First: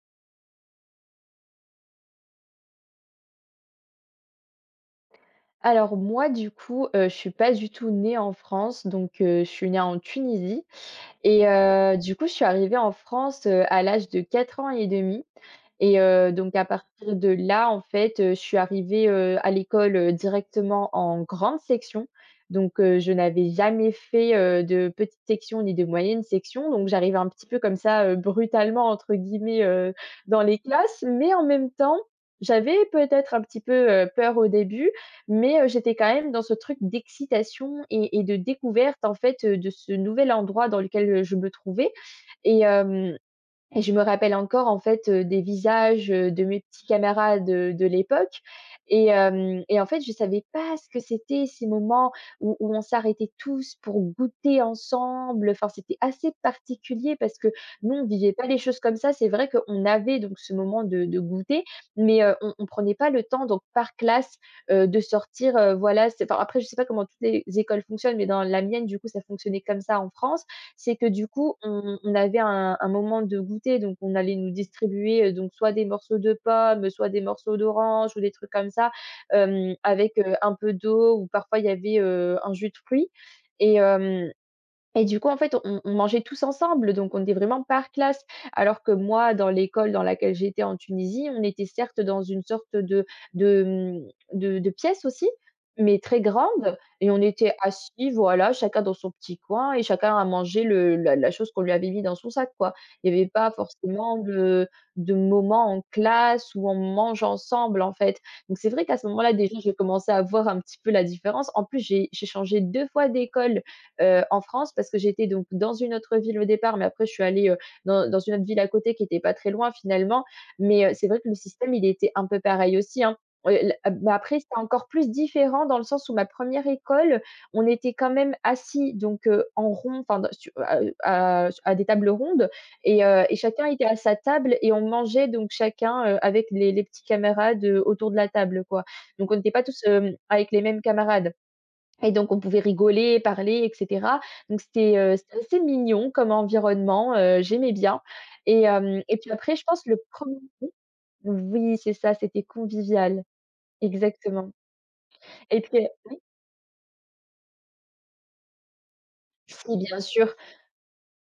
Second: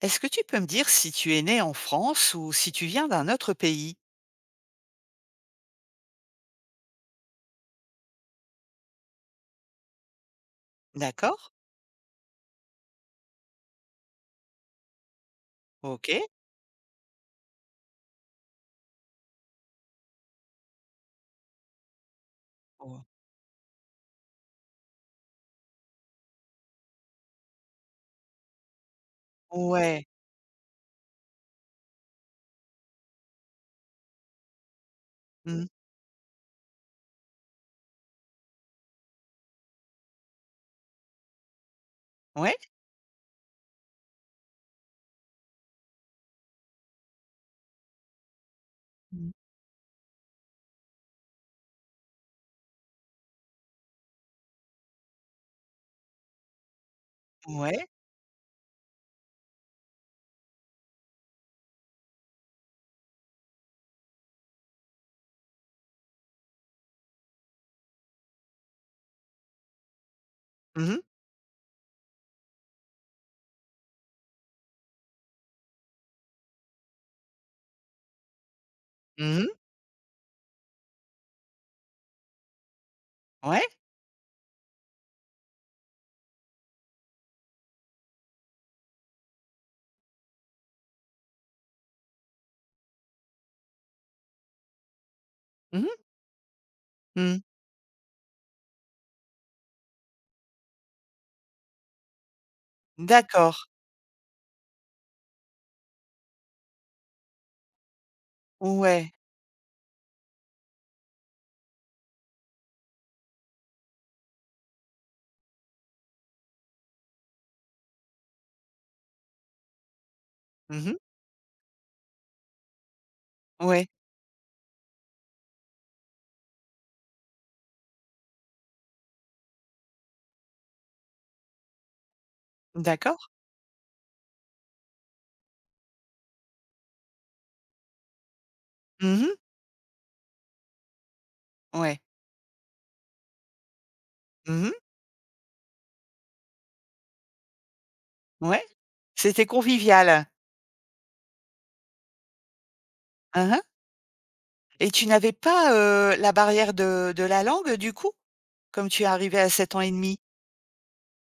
Est-ce que tu peux me dire si tu es né en France ou si tu viens d'un autre pays? Alors moi, du coup, je suis pas du tout née en France, donc je suis née en Tunisie D'accord? et du coup, je suis arrivée en France, à l'âge de 4 ans et demi. Et OK. Donc à partir de là, en fait, je suis arrivée, à l'école, directement en grande section. Donc je n'avais jamais fait, de petite section ni de moyenne section. Donc j'arrivais un petit peu comme ça, «brutalement» entre guillemets, Ou ouais. dans les classes. Mais en même temps, j'avais peut-être un petit peu, peur au début, mais Mmh. j'étais quand même dans ce truc d'excitation et de découverte, en fait, de ce nouvel endroit dans lequel, je me trouvais. Ouais. Et hem et je me rappelle encore en fait, des visages, de mes petits camarades, de l'époque et Mmh. hem et en fait, je savais pas ce que c'était ces moments où on s'arrêtait tous pour goûter ensemble. Enfin, c'était assez particulier parce que Ouais. nous, on vivait pas les choses comme ça. C'est vrai qu'on avait donc ce moment de goûter, mais on prenait pas le temps donc par classe, de sortir, voilà, c'est enfin après je sais pas comment toutes les écoles fonctionnent, mais dans la mienne, du coup, ça fonctionnait comme ça en France. Mmh C'est mh. que du coup, on avait un moment de goûter, donc on allait nous distribuer, donc soit des morceaux de pommes, soit des morceaux d'orange ou des trucs comme ça, Mmh. Avec, un peu d'eau ou parfois il y avait, un jus de fruits Ouais. et hem et du coup, en fait, on mangeait tous ensemble, donc on était vraiment par classe. Alors que moi, dans l'école dans laquelle j'étais en Tunisie, on était certes dans une sorte de, mmh, de pièce aussi, Mmh mh. mais très grande et on Mmh. était assis, voilà, chacun dans son petit coin et chacun a mangé le la la chose qu'on lui avait mis dans son sac, quoi. Il y avait pas D'accord. forcément de moments en classe où on mange ensemble, en fait. Donc c'est vrai qu'à ce Ouais. moment-là, déjà, j'ai commencé à voir un petit peu la différence. En plus, j'ai changé 2 fois d'école en France parce que j'étais donc dans une autre ville au départ, mais après je suis allée, dans une autre ville à côté qui était pas très loin finalement. Mais, Mmh. c'est vrai que le système, il était un peu pareil aussi, hein. L Ouais. Ah, bah, après c'était encore plus différent dans le sens où ma première école, on était quand même assis donc, en rond, enfin dans su à des tables rondes et D'accord. heu et chacun était à sa table et on mangeait donc chacun, avec les petits camarades, autour de la table, quoi. Mmh. Donc on n'était pas tous, avec les mêmes camarades. Ouais. Et donc on pouvait rigoler, parler et cetera. Donc Mmh. c'était assez mignon comme environnement, j'aimais bien et Ouais. hem et puis C'était après je pense le convivial. premier. Oui, c'est ça, c'était convivial, Hein hein. exactement. Et tu n'avais Et pas, puis, oui, la barrière de la langue, du coup? Comme tu es arrivé à 7 si ans et bien demi? sûr.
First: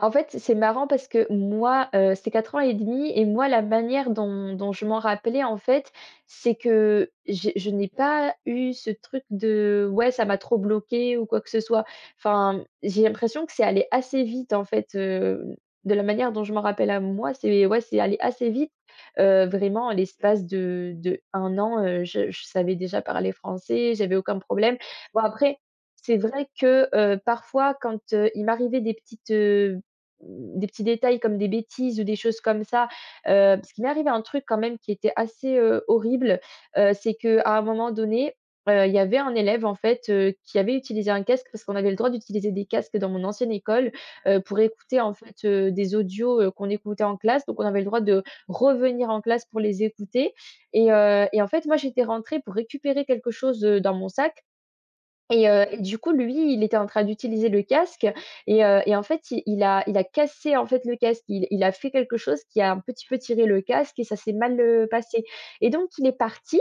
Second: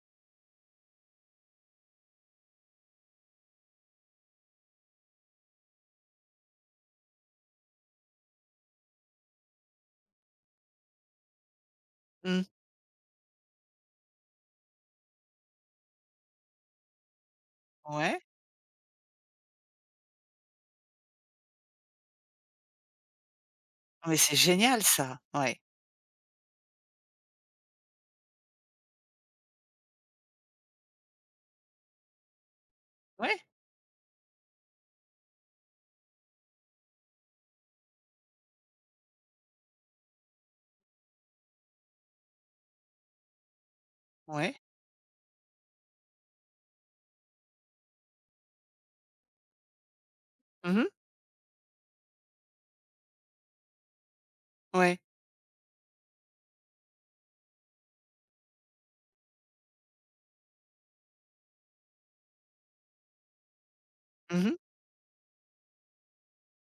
En fait, c'est marrant parce que moi, c'est 4 ans et demi et moi la manière dont je m'en rappelais en fait, c'est que j'ai je n'ai pas eu ce truc de: «Ouais, ça m'a trop bloqué ou quoi que ce soit. Mmh. Enfin, j'ai l'impression que c'est allé assez vite en fait, de la manière dont je m'en rappelle à moi, c'est ouais, c'est allé Ouais. assez vite. Vraiment, en l'espace de un an, je savais déjà parler français, j'avais Mais c'est aucun problème. génial ça. Bon après, Ouais. c'est vrai que, parfois quand, il m'arrivait euh, Mmh, des petits détails comme des bêtises ou des choses comme ça, Ouais. Parce qu'il m'est arrivé un truc quand même qui était assez, horrible, c'est qu'à un moment donné, il y avait un élève en fait, qui avait utilisé un casque parce qu'on avait le droit d'utiliser des casques dans mon ancienne école, Ouais. pour écouter en fait, des audios, qu'on écoutait en classe. Donc on avait le droit de revenir en classe pour les écouter Mmh. et en fait moi j'étais rentrée pour récupérer quelque chose, dans mon sac Ouais. et du coup, lui, il était en train d'utiliser le casque et en fait, il a cassé, en fait, le casque. Il a fait quelque chose qui a un petit peu tiré le casque et ça s'est Mmh. mal, passé et donc il est parti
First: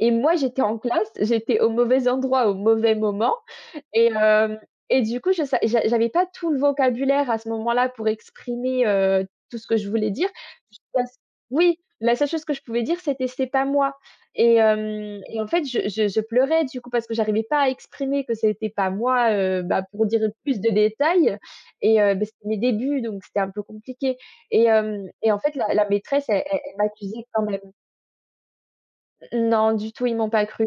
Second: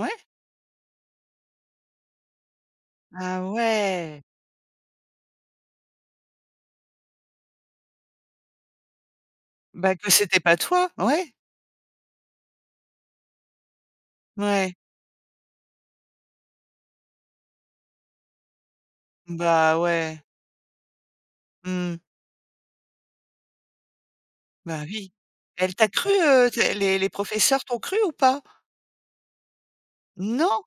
et moi, j'étais en classe, j'étais au mauvais endroit, au mauvais moment Ah et ouais! hem et du coup, je sa j'a j'avais pas tout le vocabulaire à ce moment-là pour exprimer, tout ce que je Bah, que voulais dire. c'était pas toi, La s ouais, Oui, la seule chose que je pouvais dire, c'était: «C'est pas moi» et ouais. hem et en fait, je pleurais du coup parce que j'arrivais pas à exprimer que c'était pas moi, Bah, bah, pour ouais. dire plus de détails Mmh. et bah, c'était mes débuts, donc c'était un peu compliqué et Bah, hem oui. et en fait, la Elle la t'a cru, maîtresse, elle elle t elle les m'accusait quand même. professeurs t'ont cru ou pas? Non, du tout, ils m'ont pas Non? cru.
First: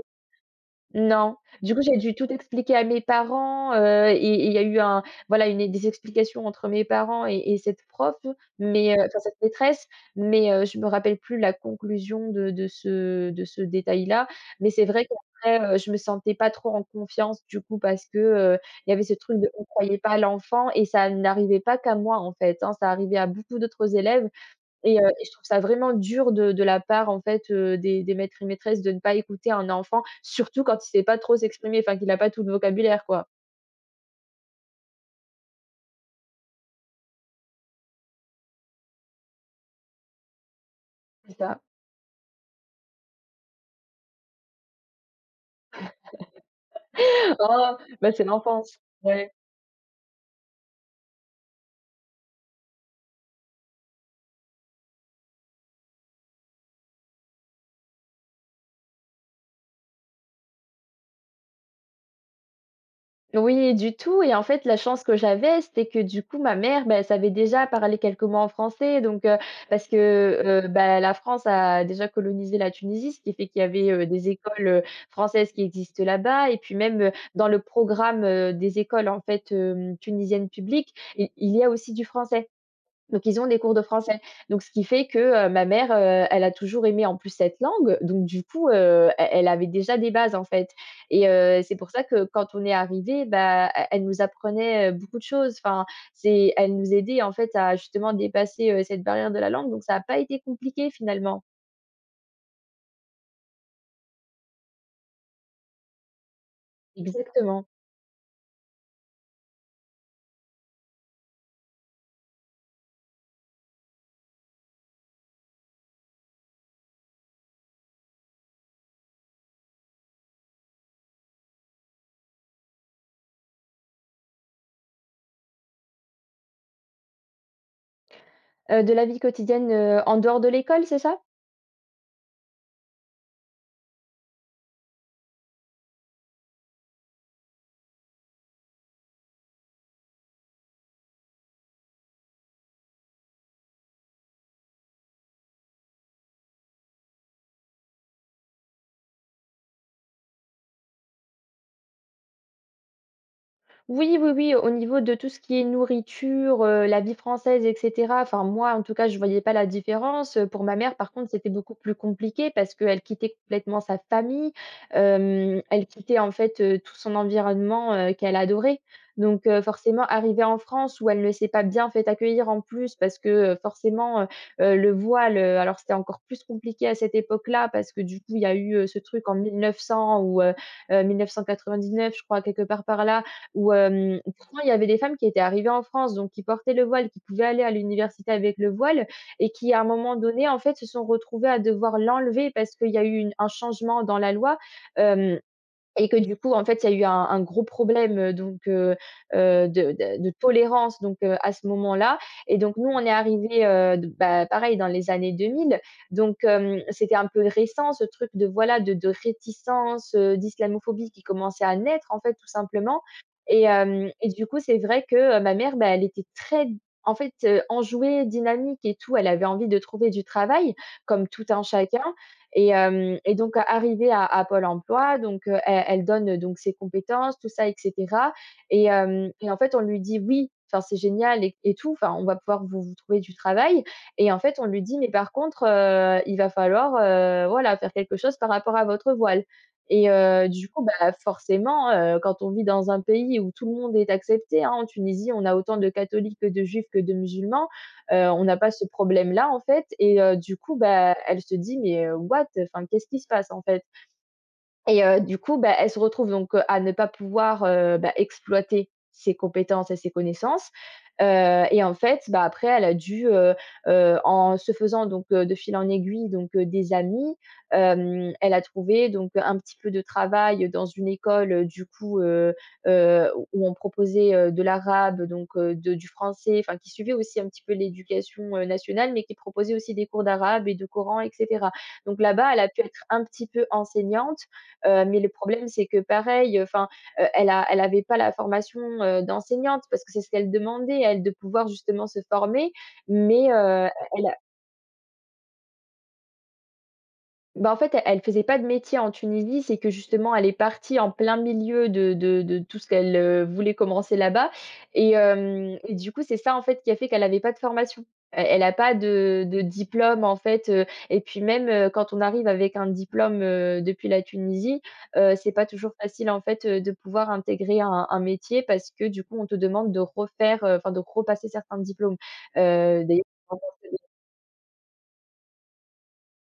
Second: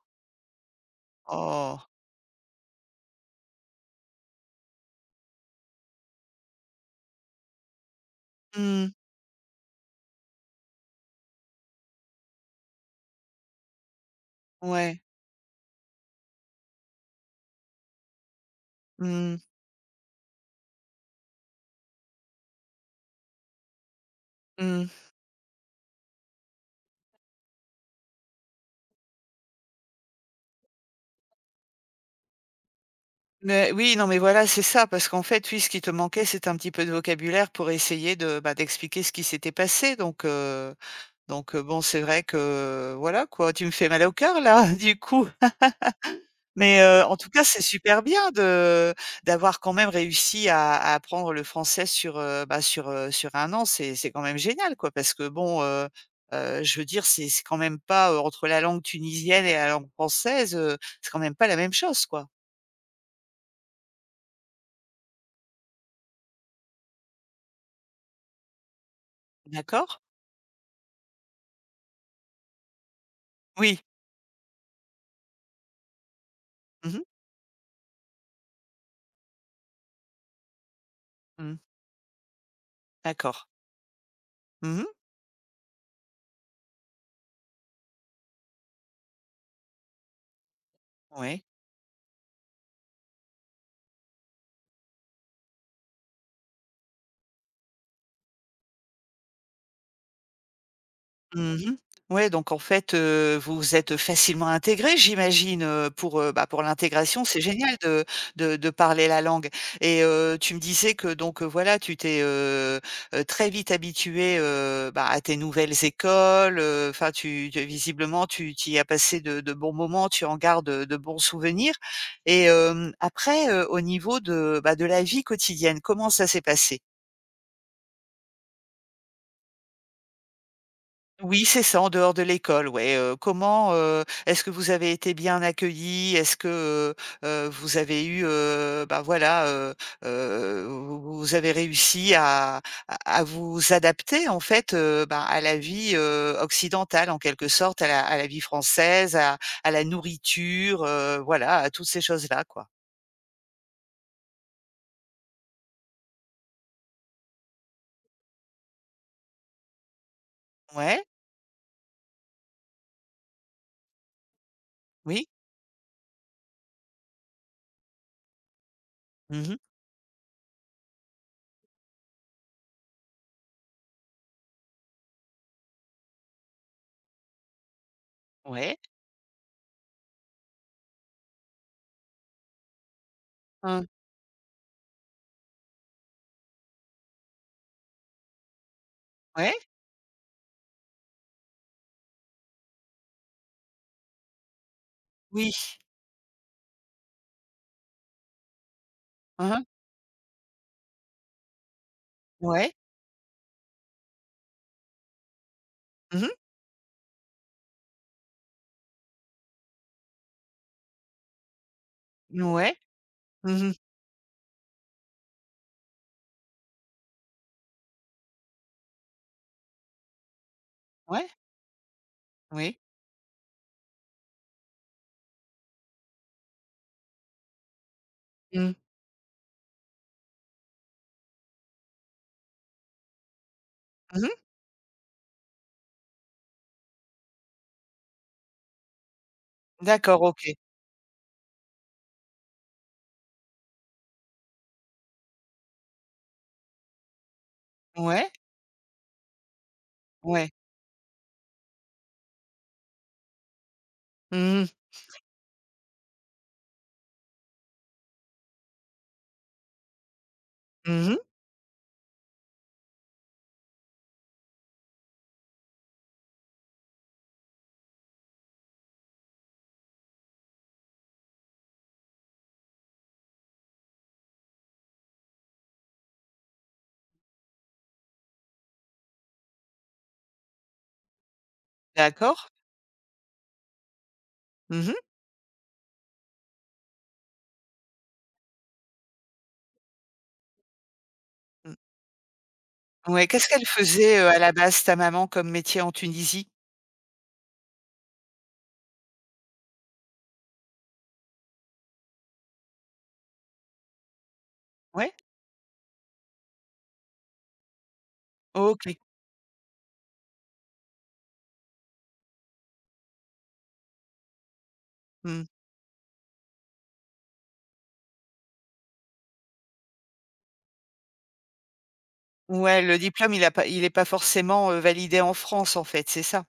Non. Du Oh! coup, j'ai dû tout expliquer à mes parents, et il y a eu un voilà, une des explications entre mes parents et cette prof, Mmh. mais enfin cette maîtresse, mais je me rappelle plus la conclusion de ce détail-là. Mais c'est Ouais. vrai qu'après, je me sentais pas trop en confiance du coup parce que, il y avait ce Mmh. truc de on croyait pas à l'enfant et ça n'arrivait pas qu'à moi en fait, hein, ça arrivait à beaucoup d'autres élèves Mmh. et je trouve ça vraiment dur de la part, en fait, des maîtres et maîtresses de ne pas écouter un enfant, surtout quand il sait pas trop s'exprimer, enfin qu'il a pas tout le vocabulaire, quoi. Mais oui, non, mais voilà, c'est ça, parce qu'en fait, oui, ce qui te manquait, c'était un petit peu de vocabulaire pour essayer de, bah, d'expliquer ce qui s'était passé donc heu C'est donc ça. heu, bon, c'est vrai que, voilà, quoi, tu me fais mal au cœur là, du coup. Mais, en tout cas, c'est «Oh, super bah, c'est bien l'enfance». de Ouais. d'avoir quand même réussi à apprendre le français sur, sur un an. C'est quand même génial, quoi, parce que bon, je veux dire, c'est quand même pas, entre la langue tunisienne et la langue française, c'est quand même pas la même chose, quoi. Oui, du tout et en fait, la chance que j'avais, c'était que du coup, ma mère, bah, elle savait déjà parler quelques mots en français donc parce D'accord? que, bah, la France a déjà colonisé la Tunisie, ce qui fait qu'il y Oui. avait, des écoles, françaises qui existent là-bas et puis Mmh même, mh. Dans le programme, des écoles, en fait, tunisiennes publiques, i il Mmh. y a aussi du français. Donc D'accord. ils ont des cours de français. Donc ce Mmh qui mh. fait que, ma mère, elle a toujours aimé en plus cette langue, donc du coup, elle avait déjà des bases en fait et Ouais. C'est pour ça que quand on est arrivé, bah, e elle nous apprenait, beaucoup de choses. Enfin, c'est elle nous aidait en fait à justement dépasser, cette barrière de la langue, donc ça a pas été compliqué finalement. Mmh. Ouais, donc en fait, vous êtes facilement intégré, j'imagine, pour, bah, pour l'intégration, c'est Exactement. génial de parler la langue et tu me disais que donc, voilà, tu t'es, très vite habitué bah, à tes nouvelles écoles, enfin tu visiblement tu y as passé de bons moments, tu en gardes, de bons souvenirs et après, au niveau de, bah, de la vie quotidienne, comment ça s'est passé? De la vie quotidienne, en dehors de l'école, c'est ça? Oui, c'est ça, en dehors de l'école, ouais, comment, est-ce que vous avez été bien accueillis? Est-ce que, vous avez eu, bah, voilà, vous avez réussi à vous adapter en fait, bah, à la vie, occidentale en quelque sorte, à la vie française, à la nourriture, voilà, à toutes ces choses-là, quoi. Oui, oui, oui, au niveau de tout ce qui est nourriture, la vie française et cetera, enfin moi, en tout cas, je voyais pas la différence, pour ma mère, Ouais, par contre, c'était beaucoup plus compliqué parce qu'elle quittait complètement sa famille, oui. Elle quittait, en fait, tout son environnement, qu'elle adorait. Donc Mmh. Forcément, arriver en France où elle ne s'est pas bien fait accueillir en plus parce que, forcément, le voile, alors c'était encore plus compliqué à cette époque-là parce que, du coup, il y a eu, Ouais. Ce truc en 1900 ou 1999, je crois, quelque part par là, où, Hein. Pourtant il y avait des femmes qui étaient arrivées en France, donc qui portaient le voile, qui pouvaient aller à l'université avec le voile et Ouais. qui, à un moment donné, en fait, se sont retrouvées à devoir l'enlever parce qu'il y a eu une un changement dans la loi, hem Oui. et que du coup, en fait, il y a eu un gros problème, donc Hein hein. De tolérance donc à ce moment-là et Ouais. donc nous, on est arrivé d bah, pareil dans les années 2000 Mmh. donc c'était un peu récent ce truc de voilà, de réticence, d'islamophobie qui commençait à naître en fait, tout Ouais. simplement et Mmh. hem et du coup, c'est vrai que, ma mère, bah, elle était très en fait, enjouée, dynamique et tout. Elle avait envie de trouver du travail comme Ouais. tout un chacun. et Oui. hem et donc arrivée à Pôle emploi, donc elle donne donc ses compétences, tout ça et cetera. Mmh. Et en fait, on lui dit: «Oui, enfin, c'est génial et tout, enfin, on va pouvoir vous trouver du travail». Mmh. Et en fait, on lui dit: «Mais par contre, il va falloir, voilà, faire quelque chose par rapport à votre voile». D'accord, OK. Du coup, bah, forcément, quand on vit dans un pays où tout le monde est accepté, hein, en Tunisie, on a autant de catholiques que de juifs que de musulmans. Ouais, On n'a pas ce problème-là, en fait. Ouais. Du coup, bah, elle se dit: «Mais, what? Enfin, qu'est-ce qui se passe, en fait?» Mmh mh. Et du coup, bah, elle se retrouve donc, à ne pas pouvoir, bah, exploiter ses compétences et ses connaissances, Mmh. Et en fait, bah, après elle a dû, en se faisant donc, de fil en aiguille donc, des amis. Elle a trouvé donc un petit peu de travail dans une école, du coup, où on proposait, de l'arabe donc, de du français, enfin qui suivait aussi un petit peu l'éducation, nationale, mais qui proposait aussi des cours d'arabe et de Coran et cetera. Donc D'accord. là-bas, elle a pu être un petit peu enseignante. Mmh mh. Mais le problème, c'est que pareil, enfin, elle avait pas la formation, d'enseignante, parce que c'est ce qu'elle demandait, elle, de pouvoir Mmh. justement se former, Ouais, qu'est-ce mais, qu'elle faisait, elle… à la base, ta maman, comme métier en Tunisie? Bah, en fait, elle faisait pas de métier en Tunisie, c'est que justement elle est partie en plein milieu de tout ce qu'elle, voulait commencer là-bas. et Ouais? hem et du coup, c'est ça, en fait, qui a fait qu'elle avait pas de formation. E Elle a pas OK. de diplôme, en fait. Et puis même, quand on arrive avec un diplôme, depuis la Tunisie, Mmh. c'est pas toujours facile, en fait, de pouvoir intégrer un métier, parce que du coup, on te demande de refaire, enfin de repasser certains diplômes. Ouais, le D'ailleurs diplôme, il est pas forcément, validé en France, en fait, c'est ça?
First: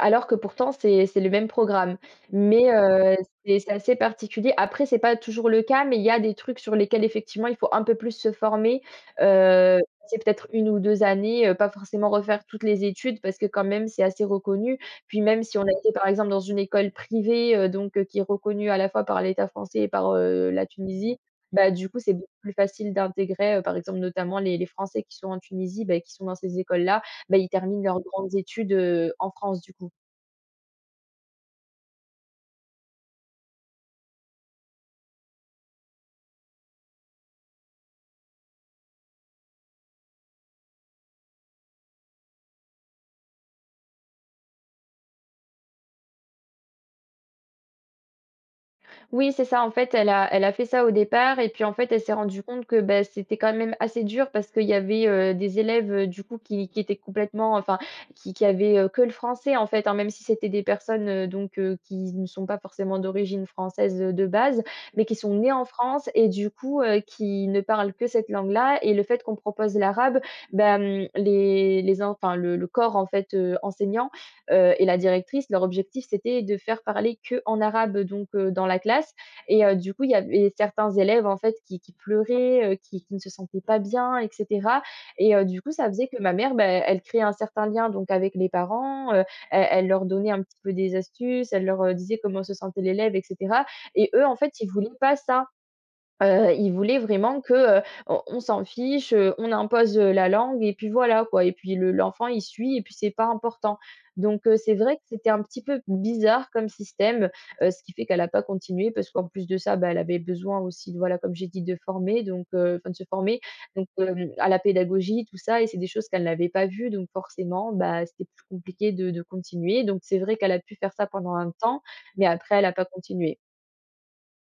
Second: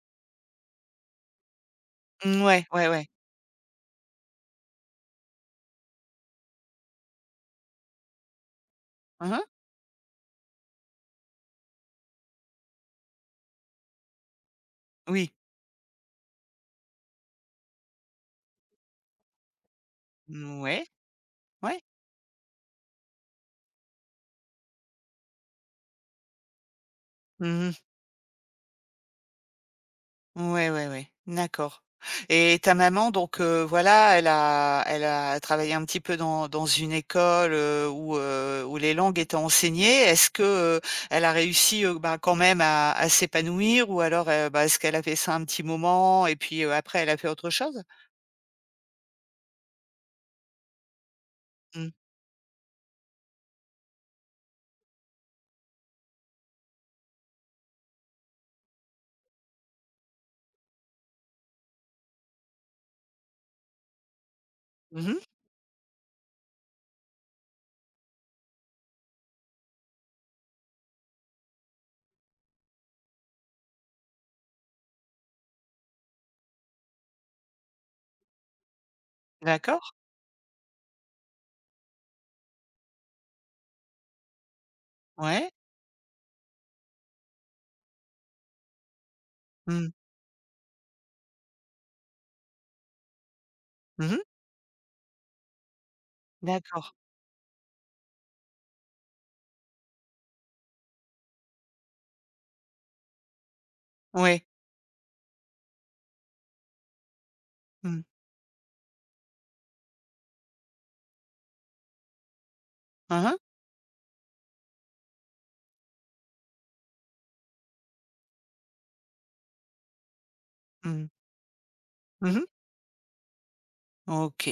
Alors que pourtant c'est le même programme. Mmh, ouais, Mais, ouais, ouais. heu, c'est assez particulier. Après c'est pas toujours le cas, mais il y a des trucs sur lesquels effectivement il faut un peu plus se former, Mmh. Passer peut-être une ou 2 années, pas forcément refaire toutes les études, parce que quand même c'est assez reconnu. Puis Oui. même si on a été par exemple dans une école privée, qui est reconnue à la fois par l'État français et par, Mmh, la ouais, Tunisie, bah, ouais. du coup c'est beaucoup plus facile d'intégrer, par exemple notamment les Français qui sont en Tunisie, beh, qui sont dans ces écoles-là. Bah, ils Mmh. terminent leurs grandes études, en France, du coup. Ouais, ouais, ouais, d'accord et ta maman donc voilà, elle a travaillé un petit peu dans une école, où, où les langues étaient enseignées. Est-ce que, heu, elle a réussi, bah, quand même à s'épanouir ou alors, bah, est-ce qu'elle a fait ça un petit moment et puis, après elle a fait autre chose? Oui, c'est ça, en fait, elle a fait ça au départ et puis, en fait, Mmh. elle s'est rendue compte que, bah, c'était quand même assez dur, parce qu'il y avait, des élèves, du coup, qui étaient complètement, enfin, qui avaient, que le français, en fait, hein, même si c'était des personnes, qui ne sont pas forcément d'origine française, de base, mais qui Mmh. sont nées en France, et du coup, qui ne parlent que cette langue-là. Et le fait qu'on propose l'arabe, bah, mmh, les en enfin, le corps, en fait, enseignant… Et la directrice, leur objectif, c'était de faire parler que en arabe, donc dans la classe. D'accord, Du coup, il y avait certains élèves, en fait, qui pleuraient, qui ne se sentaient pas bien et cetera. Ouais. Du coup, ça faisait que ma mère, bah, elle créait un certain lien donc avec les parents. Elle Mmh. leur donnait un petit peu des astuces, elle leur, disait comment se sentait l'élève et cetera, et Mmh. eux, en fait, ils voulaient pas ça. Ils D'accord. voulaient vraiment que, on s'en fiche, on impose, la langue et puis voilà quoi. Et puis le l'enfant il suit et puis c'est pas important. Donc Ouais. C'est vrai que c'était un petit peu bizarre comme système, ce qui Mmh. fait qu'elle a pas continué, parce qu'en plus de ça, bah, elle avait besoin aussi de, voilà, comme j'ai dit, de se Mmh mh. former à la pédagogie, tout ça, et c'est des choses qu'elle n'avait pas vues, donc forcément, bah, c'était plus compliqué de continuer. Donc c'est vrai qu'elle a pu faire ça Mmh. pendant un temps, mais Mmh. après elle a pas continué. OK.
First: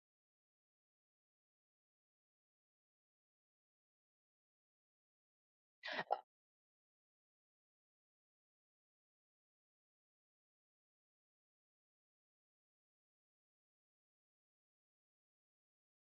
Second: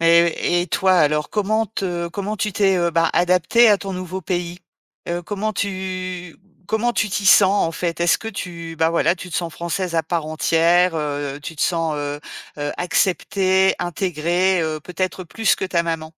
Et toi alors, comment tu t'es, bah, adaptée à ton nouveau pays? Heu, comment tu comment tu t'y sens en fait? Est-ce que tu bah, voilà, tu te sens française à part entière, tu te sens, acceptée, intégrée, peut-être plus que ta maman?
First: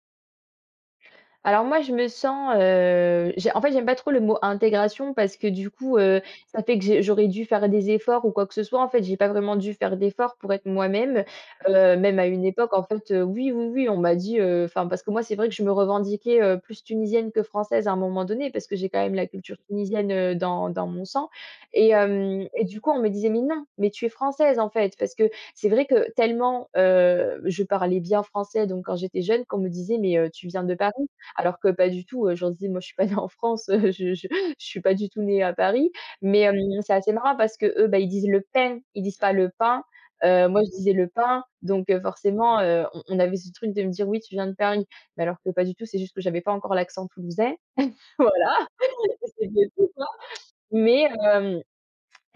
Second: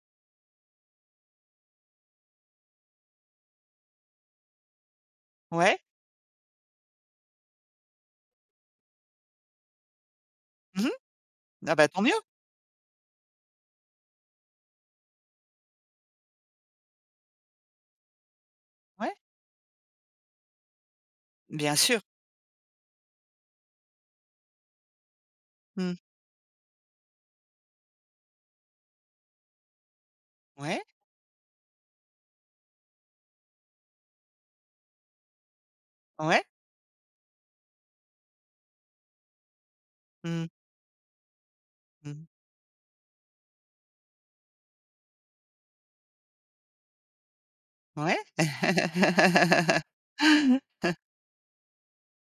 Alors moi, je me sens, j'ai en fait, j'aime pas trop le mot intégration, parce que du Ouais. coup, ça fait que j'aurais dû faire des efforts ou quoi que ce soit. En fait, j'ai pas vraiment dû faire d'efforts pour être Mmh. moi-même. Ah bah, tant mieux. Même à une époque, en fait, oui, oui, oui, on m'a dit, enfin, parce que moi, c'est vrai que je me revendiquais, plus tunisienne que française à un moment donné, parce que j'ai quand Ouais, même la culture tunisienne, dans mon sang. bien et sûr. hem et du coup, on me disait: «Mais non, mais tu es française, en fait». Parce que c'est vrai Mmh. que tellement, je parlais bien français, donc quand j'étais jeune, qu'on me disait: «Mais, tu viens de Ouais, Paris», alors que pas du tout. Je leur… «Moi, je suis pas née en France, je suis pas du tout née à Paris». Mais, ouais. hem, c'est assez marrant, parce que eux, bah, ils disent le pain, ils disent pas le pain. Mmh. Moi, je disais le pain, donc, Mmh. forcément, on avait ce truc de me dire: «Oui, tu viens de Paris», mais alors que pas du tout, c'est juste que j'avais pas encore l'accent toulousain. Ouais. Voilà, c'était… mais, hem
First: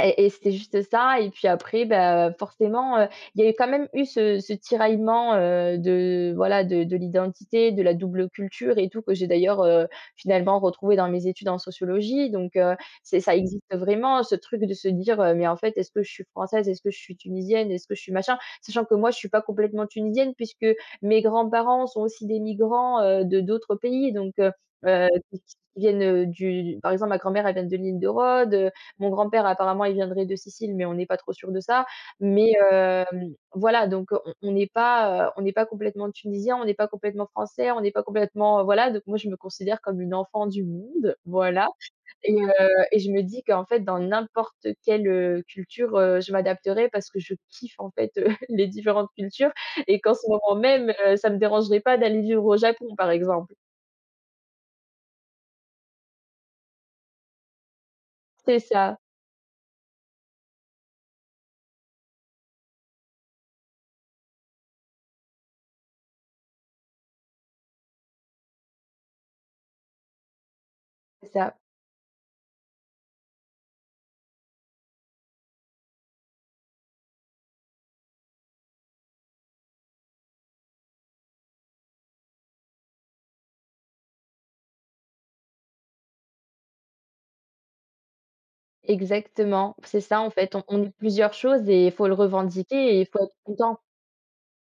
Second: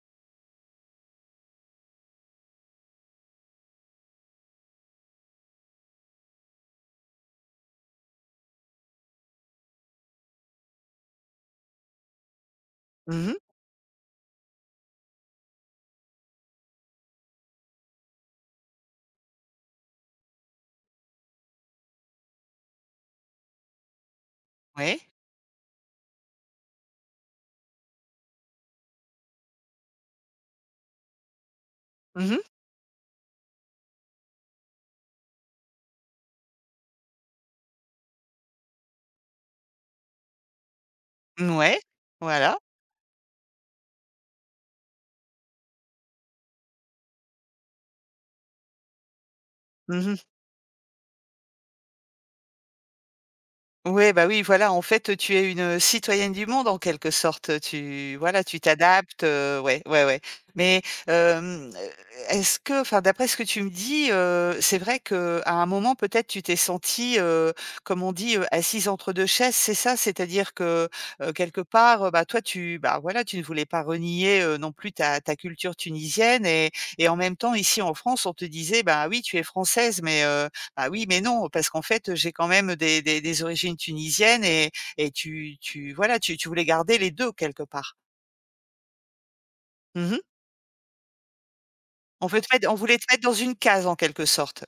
Et c'était juste ça. Et puis après, bah, forcément, il y a eu quand même eu ce tiraillement, de, voilà, de l'identité, de la double culture et tout, que j'ai d'ailleurs, finalement retrouvé dans mes études en sociologie. C'est Mmh ça mh. existe vraiment, ce truc de se dire, «Mais en fait, est-ce que je suis française? Est-ce que je suis tunisienne? Est-ce que je suis machin?», sachant que moi, je suis pas complètement tunisienne, puisque mes grands-parents sont aussi des migrants, de d'autres pays. Oui. Qui viennent, du par exemple, ma grand-mère, elle vient de l'île de Rhodes, mon grand-père apparemment il viendrait de Sicile, mais on n'est pas trop sûr de ça. Mmh. Voilà, donc on n'est pas, on n'est pas complètement tunisien, on n'est pas complètement français, on n'est pas complètement, voilà, donc moi je me considère comme une enfant du monde, voilà. et heu Voilà. et je me dis qu'en fait dans n'importe quelle, culture, je m'adapterai, parce que je kiffe, en fait, les différentes cultures, et qu'en Mmh. ce moment même, ça me dérangerait pas d'aller vivre au Japon par exemple. Ouais, bah, oui, voilà, en fait, tu es une citoyenne du monde en quelque sorte. Tu voilà, C'est tu ça, t'adaptes, ouais, ouais, ouais. Mais, hem, est-ce que enfin, d'après ce que tu me dis, c'est vrai que à un moment, peut-être, tu t'es sentie, comme on dit, assise entre 2 chaises, c'est ça? C'est-à-dire que, c'est ça. quelque part, bah, toi, tu bah, voilà, tu ne voulais pas renier, non plus ta culture tunisienne et en même temps, ici, en France, on te disait: «Bah, oui, tu es française, mais ah oui, mais non, parce qu'en fait, j'ai quand même des origines tunisiennes et tu voilà, tu voulais garder les 2 quelque part. Exactement, c'est Mmh. ça, en fait, on est plusieurs choses et il faut le On revendiquer voulait et te il faut mettre dans être une content. case en quelque sorte.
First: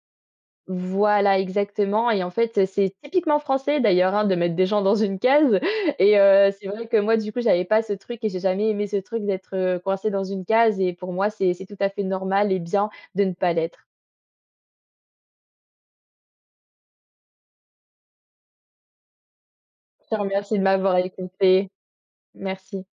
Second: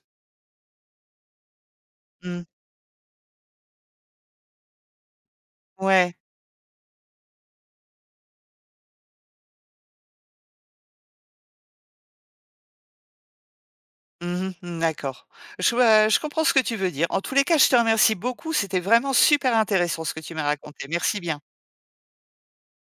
Voilà, exactement, et en Mmh. fait, c'est typiquement français d'ailleurs, hein, de mettre des gens dans une case Ouais. C'est vrai que moi du coup, j'avais pas ce truc et j'ai jamais aimé ce truc d'être, coincée dans une case, et pour moi, c'est tout à fait normal et bien de ne pas l'être. Mmh mh. Mmh, d'accord. Je comprends ce que tu veux dire. En tous les cas, je te remercie beaucoup, c'était vraiment super intéressant Je ce te que tu m'as remercie de raconté. m'avoir Merci bien. écoutée. Merci.